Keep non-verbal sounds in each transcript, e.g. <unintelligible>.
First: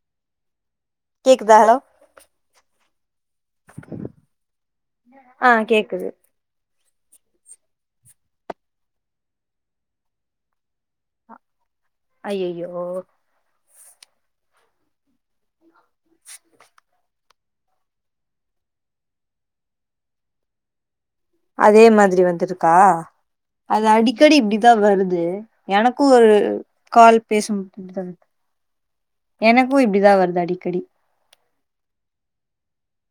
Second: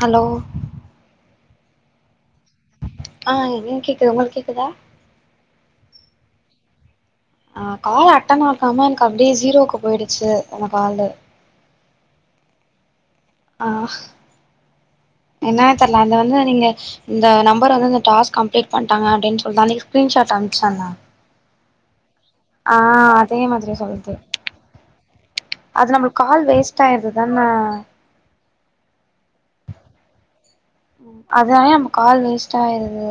Hello கேக்தா hello ஆஹ் எனக்கு கேக்குது உங்களுக்கு கேக்குதா ஆஹ் கேக்குது ஆஹ் கால் அட்டன் ஆகாம எனக்கு அப்படியே ஜீரோவுக்கு போயிடுச்சு அந்த காலு அய்ய்யோ ஆஹ என்ன <inaudible> அதுல வந்து நீங்க இந்த நம்பர் வந்து இந்த டா்ஸ்க் கம்ப்ளிட் பட்டாங்க அப்படின்னு சொல்ட்டு ஸ்கிரின்சாட் அமிச்சாங்க அதே மாதிரி வந்து வந்துஇருக்கா அதே மாதிரி அது சொல்லுது அடிக்கடி இப்படிதான் வருது அது எனக்கும் நம்மளுக்கு ஒரு கால் வேஸ்ட் ஆயிருது கால் தான பேசும்போது எனக்கும் இப்படிதான் வருது அடிக்கடி அதனாலே நம்ம கால் வேஸ்ட் ஆயிருது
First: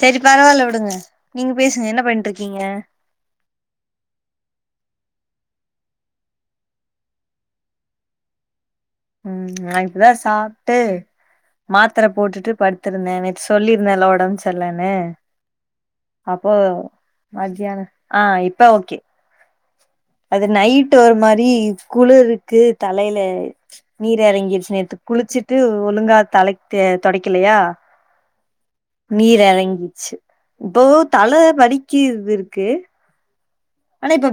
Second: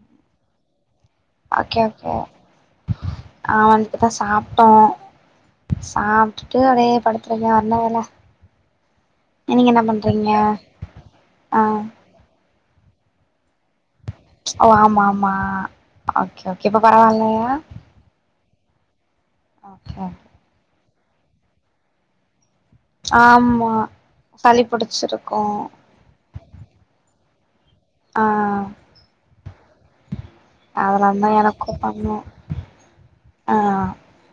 சேரி பரவாயில்ல விடுங்க நீங்க கே பேசுங்க என்ன ஓகே பண்ணிட்ருக்கீங்க அ வன்டுதான் சாப்ட்டோம் <inaudible> சாப்பிட்டுட்டு அதே படுத்துருங்க வர்ன வேலை <inaudible> உஹம் நான் இப்பதான் சாப்ட்டு ஆ மாத்திர போட்டுட்டு படு இருந்தேன் நேத்து சொல்லி ஓ ஆமா ஆமா ஓகே ஓகே இப்ப பரவாயில்லையா <unintelligible> ப்ப ஓகே ஓகே அது நைட் டு ஓரு மாரி குளுரு து தலையில ஆமா நீர் சளி இறங்கிருச்சு நேத்து புடிச்சிருக்கு குளிச்சிட்டு ஒழுங்கா தலைக்கு தொடக் கிலையா ஆ நீர்றங்கிச்சு இப்போ அதெல்லா தா தல எனக்கு பண்ணு வலிக்கிது இருக்கு ஆ ஆனா இப்ப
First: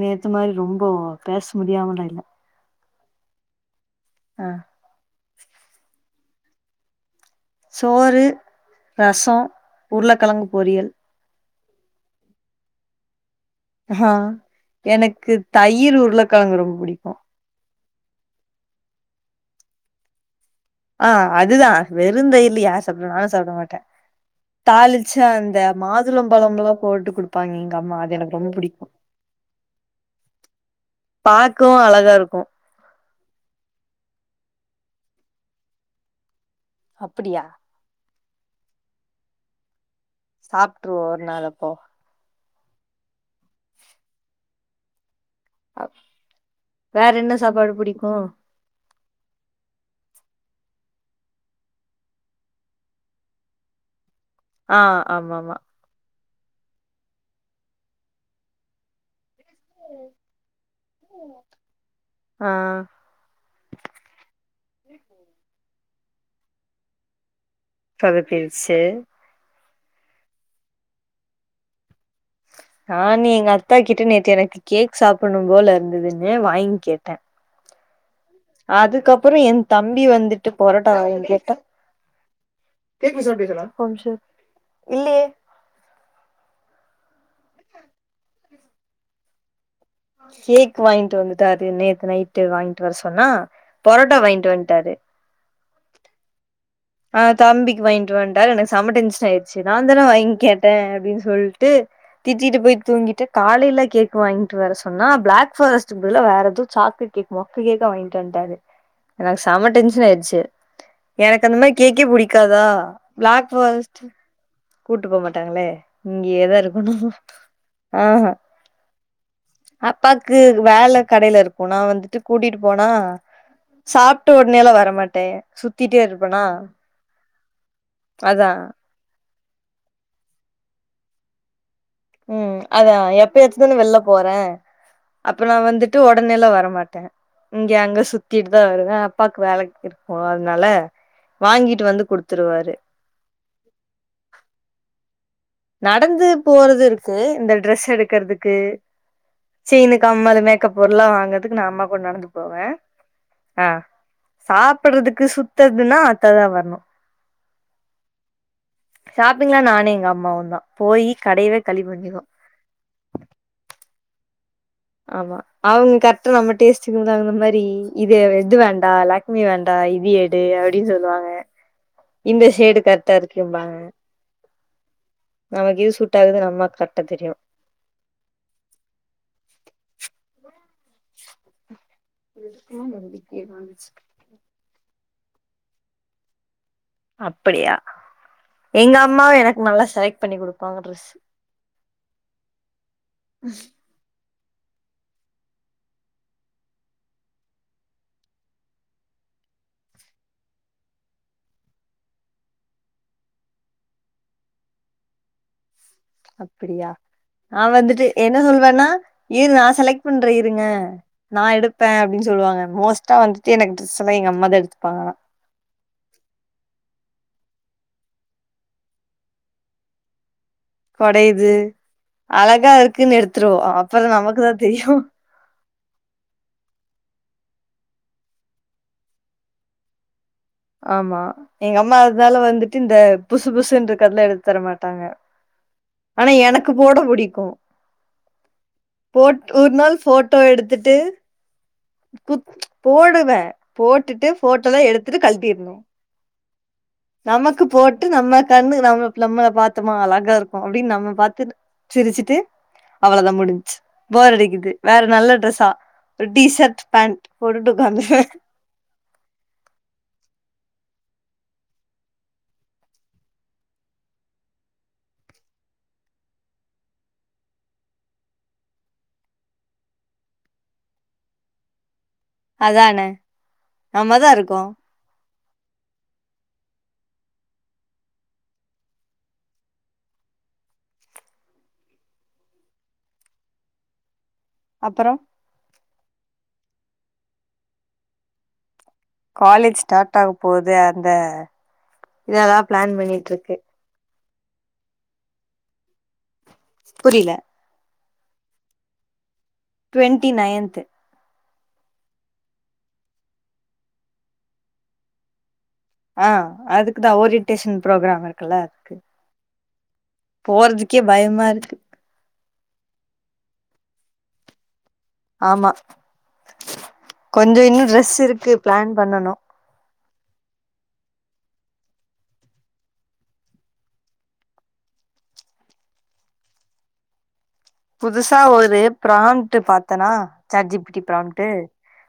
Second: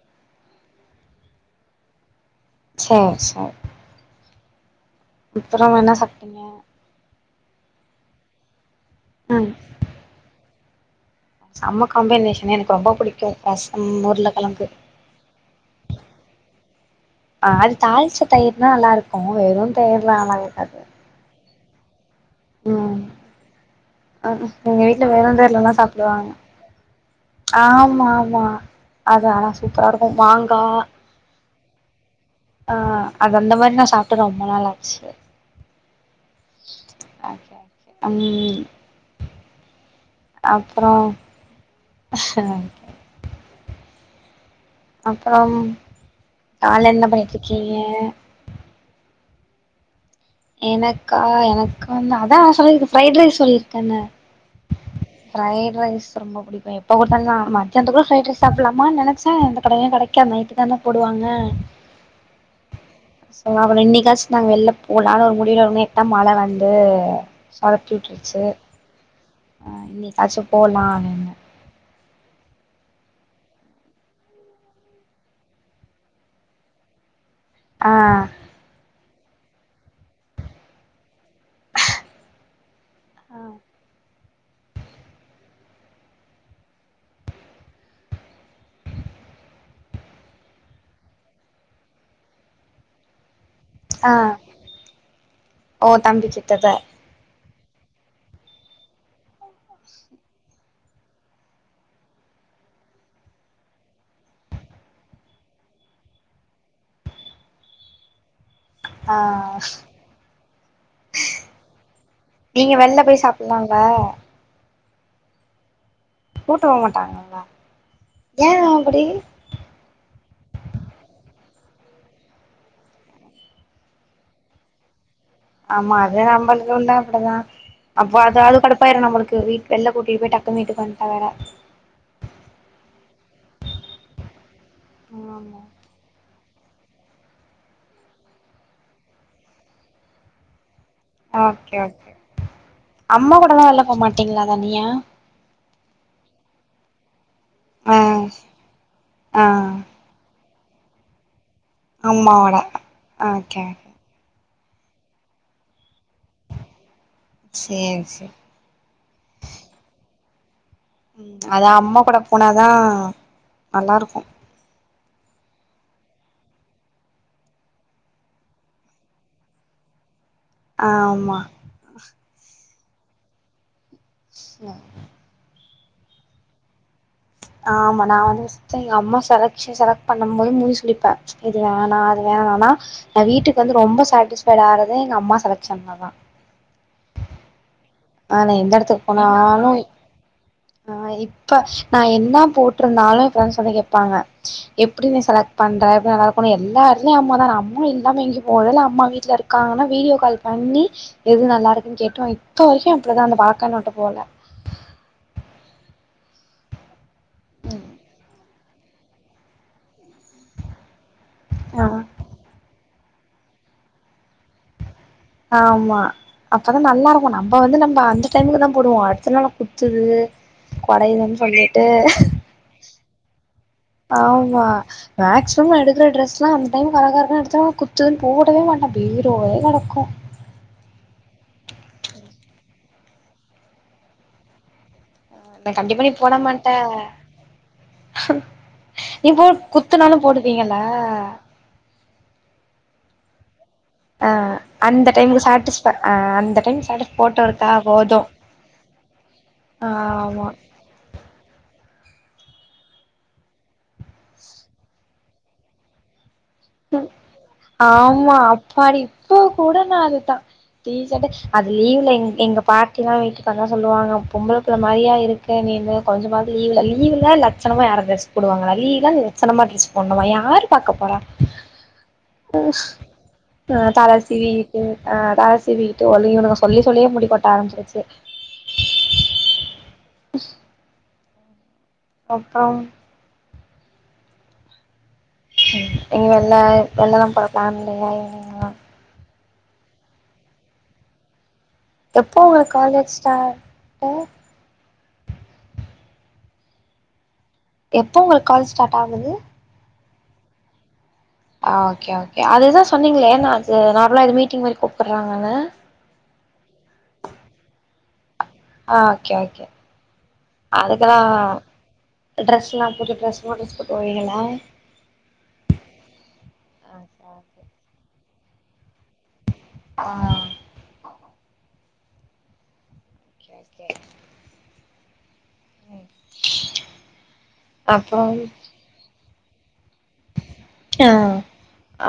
நேத்து மாரி ரொம்ப பேச முடியாமல இல்ல சேரி சேரி ஆஹ் அப்பறம் என்ன சாப்பிட்டீங்க சோறு ரசம் ம் உருளைக்கிழங்கு பொறியல் செம்ம காம்பினேஷன் எனக்கு ரொம்ப புடிக்கும் ரசம் ஆ உருளைக்கிழங்கு எனக்கு தயிர் உருளக்கெழங்கு ரொம்ப புடிக்கு ஆஹ் அது தாளிச்ச தயிர்னா நல்லா இருக்கும் அ வெறும் தயிர்ல ஆன இருக்காது ஆஹ் அதுதான் வெருந்தயிர் இல்ல யார் ம் சாப்பிட நானும் சாப்பிட மாட்டேன் எங்க வீட்ல தாளிச்சு வெறு அந்த தயிர்லதா சாப்டுவாங்க மாதுளம்பழம்லல்லா போட்டு குடுப்பாங்க இங்க அம்மா ஆமா அது எனக்கு ஆமா ரொம்ப பிடிக்கும் அது ஆனா சூப்பரா இருக்கு மாங்கா பார்க்கவும் அழகா இருக்கும் ஆ அது அந்த மாரி நான் சாப்பிட்டு ரொம்ப நாள் ஆச்சு அப்படியா ஓகே ஓகே ம் சாப்ட்ருவோ அப்புறம் ஒரு நாள் அப்போ அப்புறம் கால்ல என்ன வேற சாப்பாடு பன்னிட்டுருக்கீங்க புடிக்கு எனக்கா எனக்கானு அதா சொல்லியிருக்கேன் ஃபிரைட் ரைஸ் சொல்லியிருக்கேன்ன ஆ ஆமா ஆமா ரொம்ப புடிக்கும் எப்ப குடுத்தாலும் மத்தியானத்துகுள்ள ஃபிரைட்ரைஸ் சாப்புடலாமானு நினச்சே எந்த கடலையும் கிடைக்காது நைட்டு தானே போடுவாங்க ஆ இன்னிக்கச்சு நாங்க வெளிய போறோ அதா முடியலோன லேட்ட மழை வந்து சொதப்பி விட்ருச்சு சொதப்பிர்ச்சு ஆ இன்னக்காச்சும் போலாம்னு ந நீ எங்க அத்தா கிட்ட நேத்து எனக்கு கேக் சாப்புடணும் போல இருந்ததுன்னு வாங்கி கேட்டேன் ஆ அதுக்கப்புறம் என் தம்பி வந்துட்டு பொரட்டா வாங்கி திருப்பி சவுண்டு கேக்குதா ஒரு நிமிஷம் இரு இல்லியே கேக் வாங்கிட்டு வந்துட்டாரு நேத்து நைட்டு வாங்கிட்டு வர சொன்னா ஆ பொரோட்டா வாங்கிட்டு வந்ட்டாரு ஓ தம்பிக்கேட்டத ஆ தம்பிக்கு வாங்கிட்டு வந்துட்டாரு எனக்கு செம டென்சன் ஆயிடுச்சு சிதாந்திரம் வாங்கே டேன் அப்படின்னு சொல்லிட்டு திட்டிட்டு போய் தூங்கிட்டு காலையில கேக் வாங்கிட்டு வர சொன்னா பிளாக் பரஸ்ட் பதில வேற எதோ சாக்லேட் கேக் மொக்க கேக்க வாங்கிட்டு வட்டாரு ஆ எனக்கு செம டென்சன் ஆயிடுச்சு எனக் அந்த மாரி கேக்கே பிடிக்காதா நீங்க வெளில போய் பிளாக் சாப்பிடலாம்ல பாரஸ்ட் கூட்டு போ மாட்டாங்களே இங்க ஏதா கூட்டு போ இருக்கணும் மாட்டாங்கல்ல ஆஹ் ஏ அப்படி அப்பாக்கு வேலை கடைல இருக் போனா வந்துட்டு கூட்டிட்டு போனா சாப்ட்டு உடனேலா வரமாட் டே சுத்திட்டேரு நம்மளுக்குண்டா அப்படித்தான் அப்ப அதா அது கூட போயிரும் நம்மளுக்கு வீட் வெள்ள கூட்டிட்டு போய் டக்கு வீட்டு வண்டா வேற உம் அதான் எப்பயாச்சு தானே வெளில போறேன் அப்பற நா ஆமா வந்துட்டு உடனேல வர மாட்டேன் இங்க அங்க சுத்திட்டு தான் வருவேன் அப்பாக்கு வேலை இருக்கும் அதனால ஓகே வாங்கிட்டு வந்து ஓகே குடுத்துருவாரு அம்மா கூடலாம் வெளிய போகமாட்டீங்களா தனியா நடந்து போறது இருக்கு இந்த ட்ரெஸ் ஆ எடுக்கறதுக்கு ஆ செயினு கம்மளூமே பொருலாம் வாங்க துக்கு நா அம்மா கூட நடந்து அம்மாவோட போவே ஓகே ஓகே ஆஹ் சாப்படுறதுக்கு சுத்துறதுன்னா அத்ததா வரணு சேரி சேரி ஷாப்பிங்லா நானு எங்க அம்மாவுந்தா உம் அதா அம்மா கூட போனாதா நல்லாருக்கு ஆமா அவங்க கரெக்டா நம்ம டேஸ்டுக்கு தகுந்த மாரி இது இது வேண்டா லாக்மி வேண்டா இது எ டு அப்டினு சொல்வாங்க ஆமா இந்த ஷேடு கரெக்டா இருக்கும்பாங்க ச நமக்கு எது சூட்டாகுதுன்னு அம்மாக்கு கரெக்டா தெரியு ஆமா நா வந்து <unintelligible> எங்க அம்மா செலக்‌ஷ செலக்ட் பண்ணும் போது மூஞ் சுழி ப்பே இது வேணா அது வேணானா நா வீட்டுக்கு வந்து ரொம்ப சாட்டிஸ்ஃபைடு ஆறது ஏன் அம்மா செலக்‌ஷன்லதா அப்படியா ஆ நா எந்த எங்க எடத்துக்கு அம்மாவு எனக்கு போனாலு நல்லா செலக்ட் பண்ணி குடுப்பாங்க ட்ரெஸ் ஆஹ் இப்ப நா என்ன போட்ருந்தாலு ஃப்ரண்ட்ஸ் வந்து கேப்பாங்க எப்பிடி நீ செலக்ட் பண்ற எல்லா நல்லா இருக்குண்ணு எல்லா எடத்லயு அம்மாதா நா அம்மா இல்லாம எங்கயு போறதில்ல அம்மா வீட்ல இருக்காங்கன்னா வீடியோ கால் பண்ணி எது நல்லா இருக்குன்னு கேட்டு வாங் இப்ப வரைக்கு அப்டிதா அந்த பழக்கோ என்ன விட்டு போகல அப்பிடியா ஆ வந்துட்டு என்ன சொல்வேன்னா. அ இரு நா செலக்ட். பண்ற இருங்க. நா எடுப்ப ஆ அப்படின்னு சொல்லுவாங்க மோஸ்ட். கரட்டா வந்துட்டு எனக்கு டிரெஸ் எல்லா எங்க அம்மா தா எடுத்துப்பாங்களா. ஆமா அப்பதா நல்லா இருக்கு நம்ப வந்து நம்ப அந்த டைமுக்குதா போடுவோ அடுத்த நாள் குத்துது. கொடையுதுன்னு கொடையுது. சொல்லிட்டு அழகா இருக்குன்னு எடுத்துருவோ. அப்புறோ நமக்குதா ஆமா தெரியு மேக்சிமம் எடுக்கிற டிரெஸ் எல்லா அந்த டைம்க்கு அலகாருக்குன்னு எடுத்தோ. குத்துதுன்னு போடவே மாட்ட பீரோவே கெடக்கு. ஆமா எங்க அம்மா அதனால வந்துட்டு இந்த புசு புசுன்று இருக்குறதெல்லா எடுத்துத்தர மாட்டாங்க. நா கண்டிப்பா நீ ஆனா போட எனக்கு மாட்ட போட புடிக்கு. நீ போட் போ ஒரு நாள் குத்துனாலு போட்டோ போடுவீங்கள எடுத்துட்டு புத் ம்ச். போடுவ. போட்டுட்டு ஆ போட்டோலா அந்த எடுத்துட்டு கழ். டைமுக்கு தி இருந்தோ. சாட்டிஸ்ஃபை ஆ அந்த டைம் சாட்டிஸ் போட்டோ நமக்கு இருக்கா போட்டு போது நம்ம கண்ணு நம்மள நம்மள பாத்தோமா அழகா ஆமா இருக்கு அப்படின்னு நம்ம பாத்து. சிரிச்சுட்டு அவ்வளதா முடிஞ்சு. போர் அடிக்குது வேற நல்ல ட்ரெஸ்ஸா. டி ஷர்ட் பேண்ட் போட்டுட்டு அஹ உக்காந்துருவே ஆமா அப்பாடி இப்போ கூட நா அது. ட்டா டிசட்டு அது லீவ்ல எங் எங்க பாட்டிலா வீட்டுக்கல்லா சொல்லுவாங்க பொம்பளபுள்ள மாரியா இருக்கு நீன்னு கொஞ்சமாவது லீவ்ல லீவு்ல லட்சணமா யாராவது ட்ரெஸ் போடுவாங்களா லீவனா லட்சணமா ட்ரெஸ் போண்ணுமா யாரு பாக்க போறா. ஆஹ அதானே எ நம்மதா இருக்கோ தலசீவிகிட்டு அஹ தல. இப்படி இருக்கு வழி உவனுங்க சொல்லி சொல்லியே முடிக்கோட்ட ஆரம்பிருச்சு அப்பறம் அப்பறம் நீங்க எல்லாம் இப்பல்லாம் போற பிளான் இல்லையாவாம் காலேஜ் ஸ்டார்ட் ஆக போது அந்த எப்போ இதெல்லா உங்க பிளான் காலேஜ் பண்ணிட்டு இருக்கு ஸ்டார்ட்டு புரியல எப்போ உங்களுக்கு கால் ஸ்டார்ட் ஆகுது டுவெண்ட்டி நையன்த் ஓகேஓகே அதுதான் சொன்னீங்களேன் நான் அது நார்மலா இது மீட்டிங் மாரி கூப்பிடுறாங்கன்னு அதுக்கு தான் ஓரியன்டேஷன் ப்ரோக்ராம் இருக்கு ஆஹ் ஓகே ஓகே போறதுக்கே பயமா அதுக்கெல்லாம் இருக்கு டிஸ்ல்லாம் புது டிரெஸ்பேட்டு புரியலா ஆமா கொஞ்சம் இன்னும் ட்ரெஸ் இருக்கு பிளான் பண்ணனும் ஆஹ் ஓகே ஓகே உம் புதுசா ஒரு பிராந் ட்டு பாத் பார்த்தனா சேர்ஜிபிடி ஆ பிராபிட்டு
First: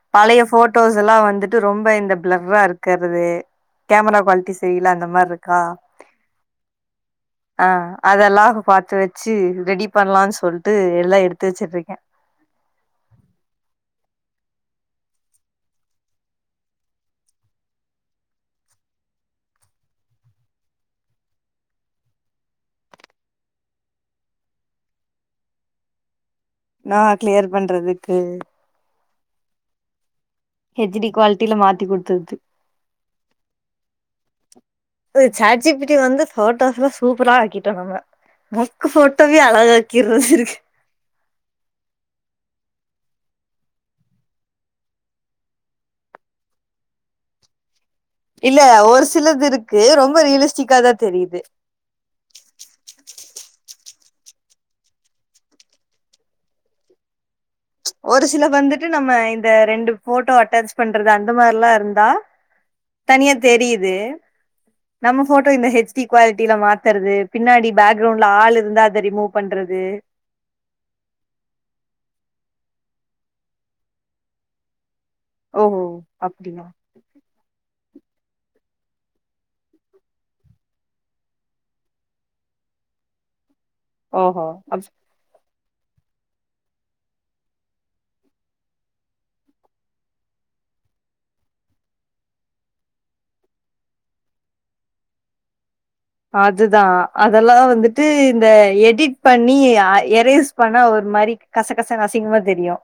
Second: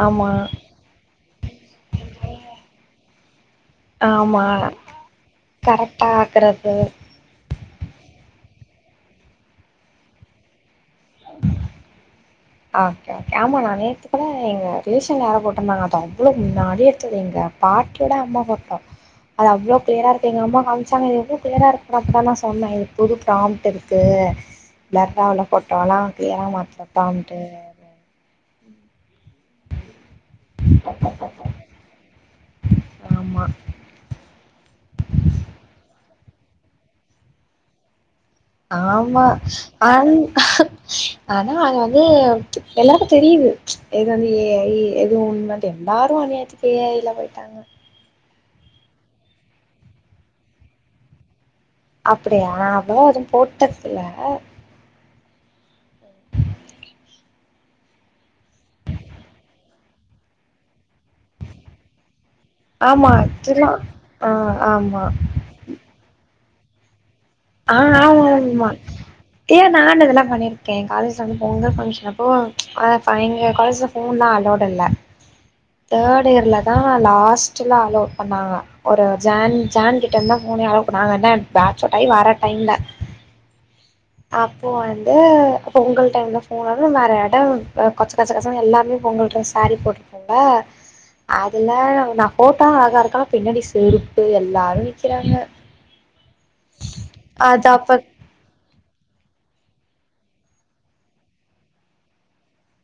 ஆமா பழைய போட்டோஸ் எல்லாம் வந்துட்டு ரொம்ப இந்த பிளர்ரா இருக்கு வே கேமரா ஆமா குவாலிட்டி சரியில்ல அந்த மாரி இருக்கா கரெக்டா ஆக்குறது ஆ அதெல்லாம் பாத்து வச்சு ரெடி பண்ணலானு சொல் லிட்டு எல்லாம் எடுத்து வச்சுட்டு இருக்கேன் ஆ ஓகே ஆமா மாமி இப்ப தான் எங்க ரிலேஷன்ல யாரோ போட்டு இருந்தாங்க அது அவ்ளோ முன்னாடி எடுத்தது எங்க பாட்டியோட அம்மா போட்டோ அது அவ்ளோ கிளியரா இருக்கு எங்க அம்மா காமிச்சாங்க அது எவ்ளோ கிளியரா இருக்கு அப்ப தான் நான் சொன்னேன் இது ப்ராம்ப்ட் இருக்கு பிளர்ரா உள்ள போட்டோ எல்லாம் நா ஏமாத்திடங்களானு கிளியர் பண்றதுக்கு ஹெச்டி குவாலிட்டில மாத்தி குடுத்தது ஆமா சாட் ஜிபிடி வந்து போட்டோஸ் எல்லாம் சூப்பரா ஆக்கிட்டோம் நம்ம மொக்கு ஆமா போட்டோவே அன் அழகாக்கிர்றது இருக்கு <inaudible> ஆனா அது வந்து எல்லாருக்கும் தெரியுது எது வந்து ஏஐ எது உண்மை எல்லாரும் அநியாயத்துக்கு ஏஐ ல போயிட்டாங்க இல்ல ஒரு சிலது இருக்கு ரொம்ப ரியலிஸ்டிக்கா தான் தெரியுது அப்படியா அதெல்லாம் எதும் போட்டுக்கல ஒரு சில வந்துட்டு நம்ம இந்த ரெண்டு போட்டோ அட்டாச் பண்றது அந்த மாரிலாம் இருந்தா ஆமா தனியா ஆக்சுவலா தெரியுது ஆ ஆமா நம்ம போட்டோ இந்த ஹெச் டி குவால் தீல மாத்றது ஆஹ் ஆமா ஆமா ஏ பண்றது நானு அதெல்லா பண்ணிருக்கே காலேஜ்ல வந்து பொங்கல் பங்க்ஷனப்போ ஆ அப்ப எங்க காலேஜ்ல ஃபோன்லா அலோவ்டு இல்ல ஓஹோ தேர்டு அப்டியா இயர்லதா லாஸ்ட்ல அலோவ் பண்ணாங்க ஒரு ஜான் ஜான் கிட்ட இருந்துதா ஃபோனே அலோவ் பண்ணாங்க என்ன பேச் அவுட் ஆயி வர ப்பயிந்த ஓஹோ அப்போ அப் வந்து பொங்கல் டைம்ல ஃபோனு இல்ல வேற எடோ ஆ கொச்ச கசகசனு எல்லாமே பொங்கல் ட்ரெஸ் சேரி போட்ருப்போம்ல அதுல நா ஃபோட்டா அழகா இருக்க ஆனா பின்னாடி செருப்பு எல்லாரு நிக்கிறாங்க அதுதா அதல்லா அது அப்ப வந்துட்டு இந்த எடிட் பண்ணி ஆ எரேஸ் பண்ணா ஒரு மாரி கசகசன்னு அசிங்கமா தெரியு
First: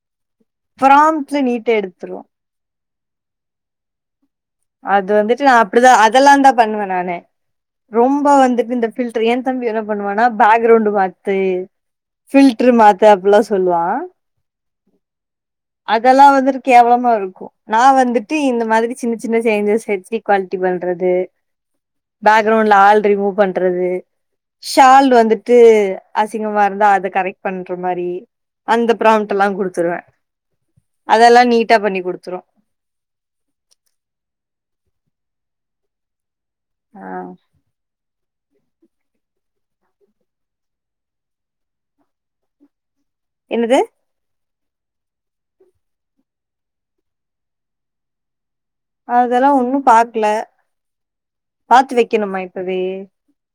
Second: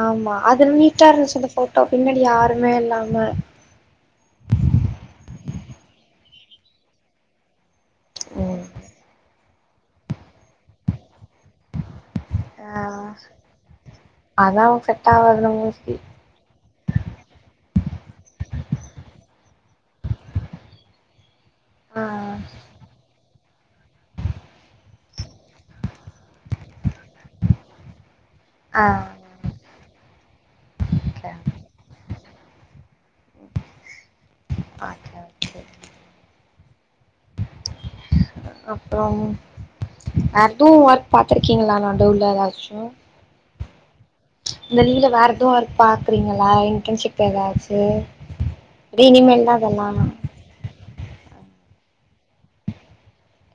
ஆமா அதுல நீட்டா இருந்துச்சு ப்ராம்ட்ல அந்த நீட்டா ஃபோட்டோ எடுத்துரு பின்னாடி யாருமே இல்லா ம அது வந்துட்டு நா அப்டிதா அதல்லாந்தா பண்ணுவே நானு ரொம்ப ம் வந்துட்டு இந்த ஃபில்ட்ரு ஏன் தம்பி என்ன பண்ணுவான்னா பேக்ரவுண்ட் மாத்து ஃபில்ட்ரு ஆ மாத்து அப்டிலா சொல்லுவா அதா செட் ஆவாது நம்மளுக்கு அதல்லா வந்துட்டு கேவலமா இருக்கு நா வந்துட்டு இந்த மாதிரி சின்ன சின் சின்ன சேஞ்சஸ் எப்டி குவாலிட்டி பண்றது ஆ பேக்ரௌண்ட்ல ஆள் ரிமூவ் பண் ட்ரது ஷால் வந்துட்டு அசிங்கமா இருந்தா அத கரெக்ட் பண்ற மாரி ஆ அந்த பிரவுன் எல்லாம் கொடுத்துருவேன் அதெல்லாம் நீட்டா பண்ணி கொடுத்துரு அது <unintelligible> ஆ அப்புறம் அது ஒர்க் பார்த்திருக்கீங்களா நடுவுல ஏதாச்சும் என்னது இந்தலீவுல வேற ஏதாவது ஒர்க் பாக்குறீங்களா இன்டர்ன்ஷிப் ஏதாச்சு ரினிமெல்தா ஒன்னு அதெல்லா பாக்கல பாத்து வெக்கணுமா இப்பவே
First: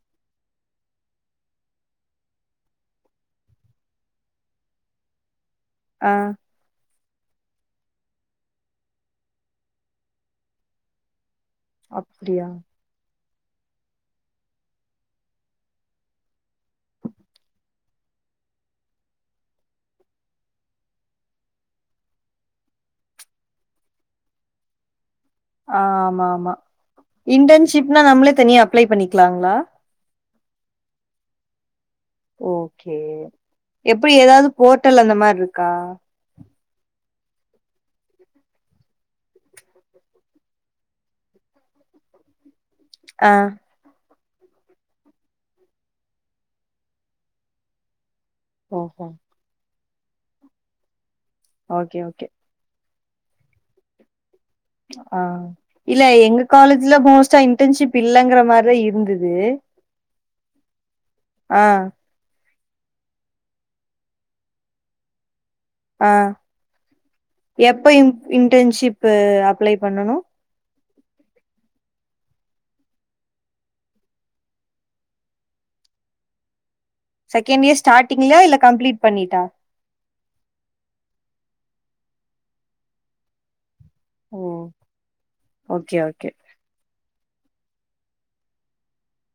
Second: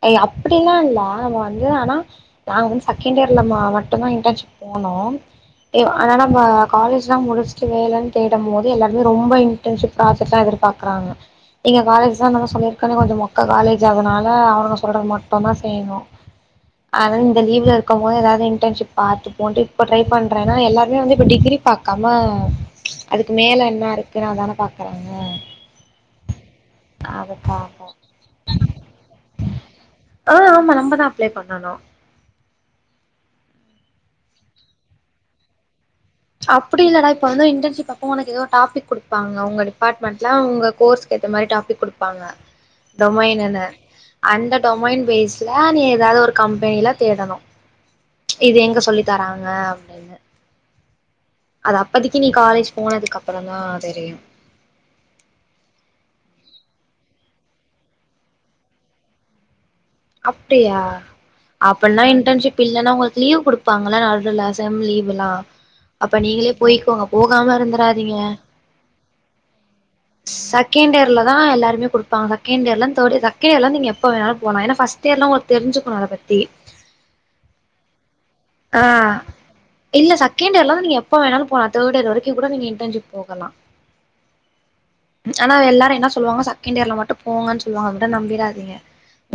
ஏ அப்படிலாம் இல்ல நம்ம வந்து ஆனா நாங்க வந்து செகண்ட் இயர்ல மட்டும் தான் இன்டர்ன்ஷிப் போனோம் ஆ ஆனா நம்ம காலேஜ் எல்லா முடிச்சட்டு வேலைன்னு தேடுபோது எல்லாருமே ரொம்ப இன்டர்ன்ஷிப் ப்ராசெக்ட் தா எதிர்பார்க்குறாங்க எங்க காலேஜ் தா அப்டியா சொல்லிருக்கல கொஞ்ச மொக்க காலேஜ் அதனால அவ அவங்க சொல்றத மட்டும் தான் செய்யணு அதா இந்த லீவுல இருக்கும்போது ஏதாவது இண்டஷிப் பார்த்துப்போன்டு இப்ப ட்ரை பண்றேன் டிகிரி பார்க்காம அதுக்கு மேல என்ன இருக்குனு அத தான் பாக்குறாங்க ஆ ஆமாமா அதுக்காக இன்டர்ன்ஷிப்னா நம்மளே தனியா அப்ளே பண்ணிக்கலாங்களா ஆஹ் ஆமா நம்மதான் அப்ளை பண்ணணும் ஓகே எப்டி ஏதாவது போர்ட்டல் அந்த மாரி இருக்கா அப்டி இல்லடா இப்ப வந்து இன்டர்ன்ஷிப் அப்ப உனக்கு ஏதோ டாபிக் கொடுப்பாங்க டிப்மெண்ட்ல உங்க கோர்ஸ்குஏத்த மாரி டாபிக் கொப்பாங்க ஆ தமைனன்ன அந்த டொமைன் பேஸ்ல நீ ஏதாது ஒரு கம்பெனியில தேடணு இது எங்க சொல்லி ஓஹோ தராங்க இல்ல அது ஓகே அப்பதிக்கு ஓகே நீ காலேஜ் போனதுக்கு அப்பறம் தான் தெரியும் ஆஹ இல்ல எங்க காலேஜ்ல மோஸ்ட்டா இன்டர்ன்ஷிப் இல்லங்கற மாரி இருந்துது அப்டியா அப்பின்னா இன்டர்ன்ஷிப் இப்ப இல்லன்னா உங்களுக்கு லீவ் குடுப்பாங்களா நடுவுல செம் லீவுல்லாம் ஆஹ் எப்ப இருந்துராதீங்க இன்டர்ன்ஷிப் அப்ளை பண்ணனும் செகண்ட் இர்ல தான் எல்லாருமே கொடுப்பங்க செகண்ட் இயர்லாம் தெரிட் செகண்ட் இர்லாம் நீ எப்ப வேணாலும் போலாம் பர்ஸ்ட் இயர்லாம் உங்க தெரிஞ்சுக்கண அத பத்தி செகண்ட் இயர் ஸ்டார்டிங்கலே இல்ல ஆ கம்ப்ளீட் பண்ணிட்டா இல்ல செகண்ட் இயர்ல இருந்து நீங்க எப்ப வேணாலும் போலாம் தேர்ட் இயர் வரைக்கும் கூட நீங்க இன்டர்ன்ஷிப் போகலாம் ஓ ஆனா ஓகே எல்லாரும் என்ன ஓகே சொல்வாங்க செகண்ட் இயர்ல மட்டும் போங்கன்னு சொல்வாங்க அத நம்பிறாதீங்க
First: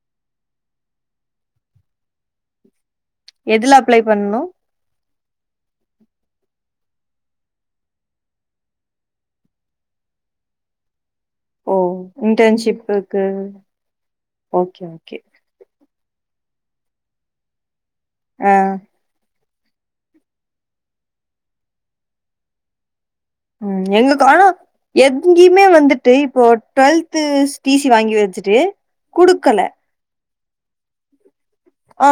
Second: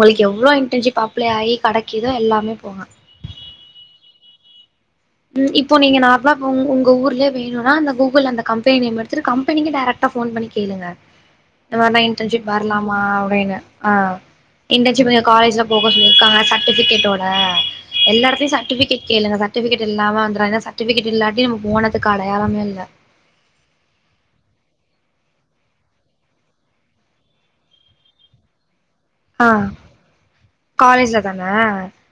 பொய் எவ்ளோ இன்ட்ன்ஷிப் அப்பளே ஆயி கடைக்குதோ எல்லாமே போங்க எதுல அப்ளை பண்ணனு உம் இப்போ நீங்க நார்மலா உங்க ஊர்லயே வேணுனா அந்த கூகுள் அந்த கம்பெனி நேம் எடுத்துட்டு கம்பெனிக்கு டைரக்டா போன் பண்ணி கேளுங்க ஓ இந்த மாரி நா இன்டர்ன்ஷிப் வரலாமா இன்டர்ன்ஷிப்புக்கு அப்டினு ஆஹ் ஓகே இடர்ன்ஷிப் ஓகே காலேஜ்லபோ <inaudible> இருக்காங்க சர்டிஃபிகேட்டோட எல்லா ஆ எடத்லையு சர்டிஃபிகேட் கேளுங்க பா ட்டிவிகேட் எல்லாம வந்துரு ஏன்னா சர்டிபிகேட் இல்லாட்டி நம்ம போனதுக்கு அடையாளமே இல்ல உம் எங்க கால எங்கேயுமே வந்துட்டு இப்போ டுவெல்த் டிசி வாங்கி வச்சுட்டு ஆ குடுக்கல காலேஜ்ல தானா ஆ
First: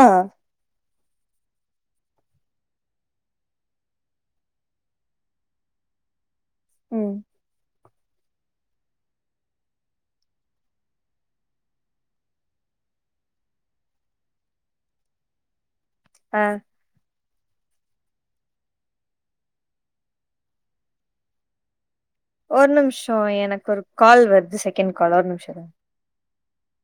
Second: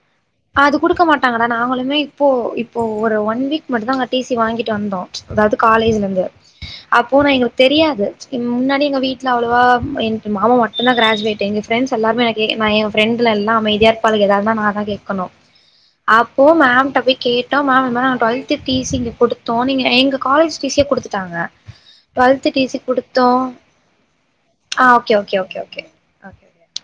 அது குடுக்க மாட்டாங்கடா நாங்களுமே இப்போ இப்போ ஒரு ஒன் வீக் மட்டு தான் நாங்க டீசி வாங்கிட்டு வந்தோம் அதாவது காலேஜ்லந்து ம் அப்போ நான் எங்களுக்கு தெரியாது முன்னாடி எங்க வீட்டுல அவ்வளவா என் மாமா மட்டும் தான் கிராஜ்வேட் எங்க ப்ரெண்ட்ஸ் எல்லார்மே கே நா ஏ ஃப்ரெண்ட்ல எல்லா அமைதியா இருப்பாள்க ஏதாவதுனா நான் தான் கேட்கணும் அப்போ ஆ மேம்ட போய் கேட் அதா மேம் இந்த மார டுவெல்த் டி சி இங்க குடுத்தோ நீங்க எங்க காலேஜ் டி சி ய குடுத்துட்டாங்க டுவெல்த்து டி ஒரு சி நிமிஷோ குடுத்தோ எனக்கு ஒரு கால் வருது ஆ செகண்ட் ஓகே கால் ஒரு ஓகே நிமிஷோ ஓகே இருங் ஓகே ஓகே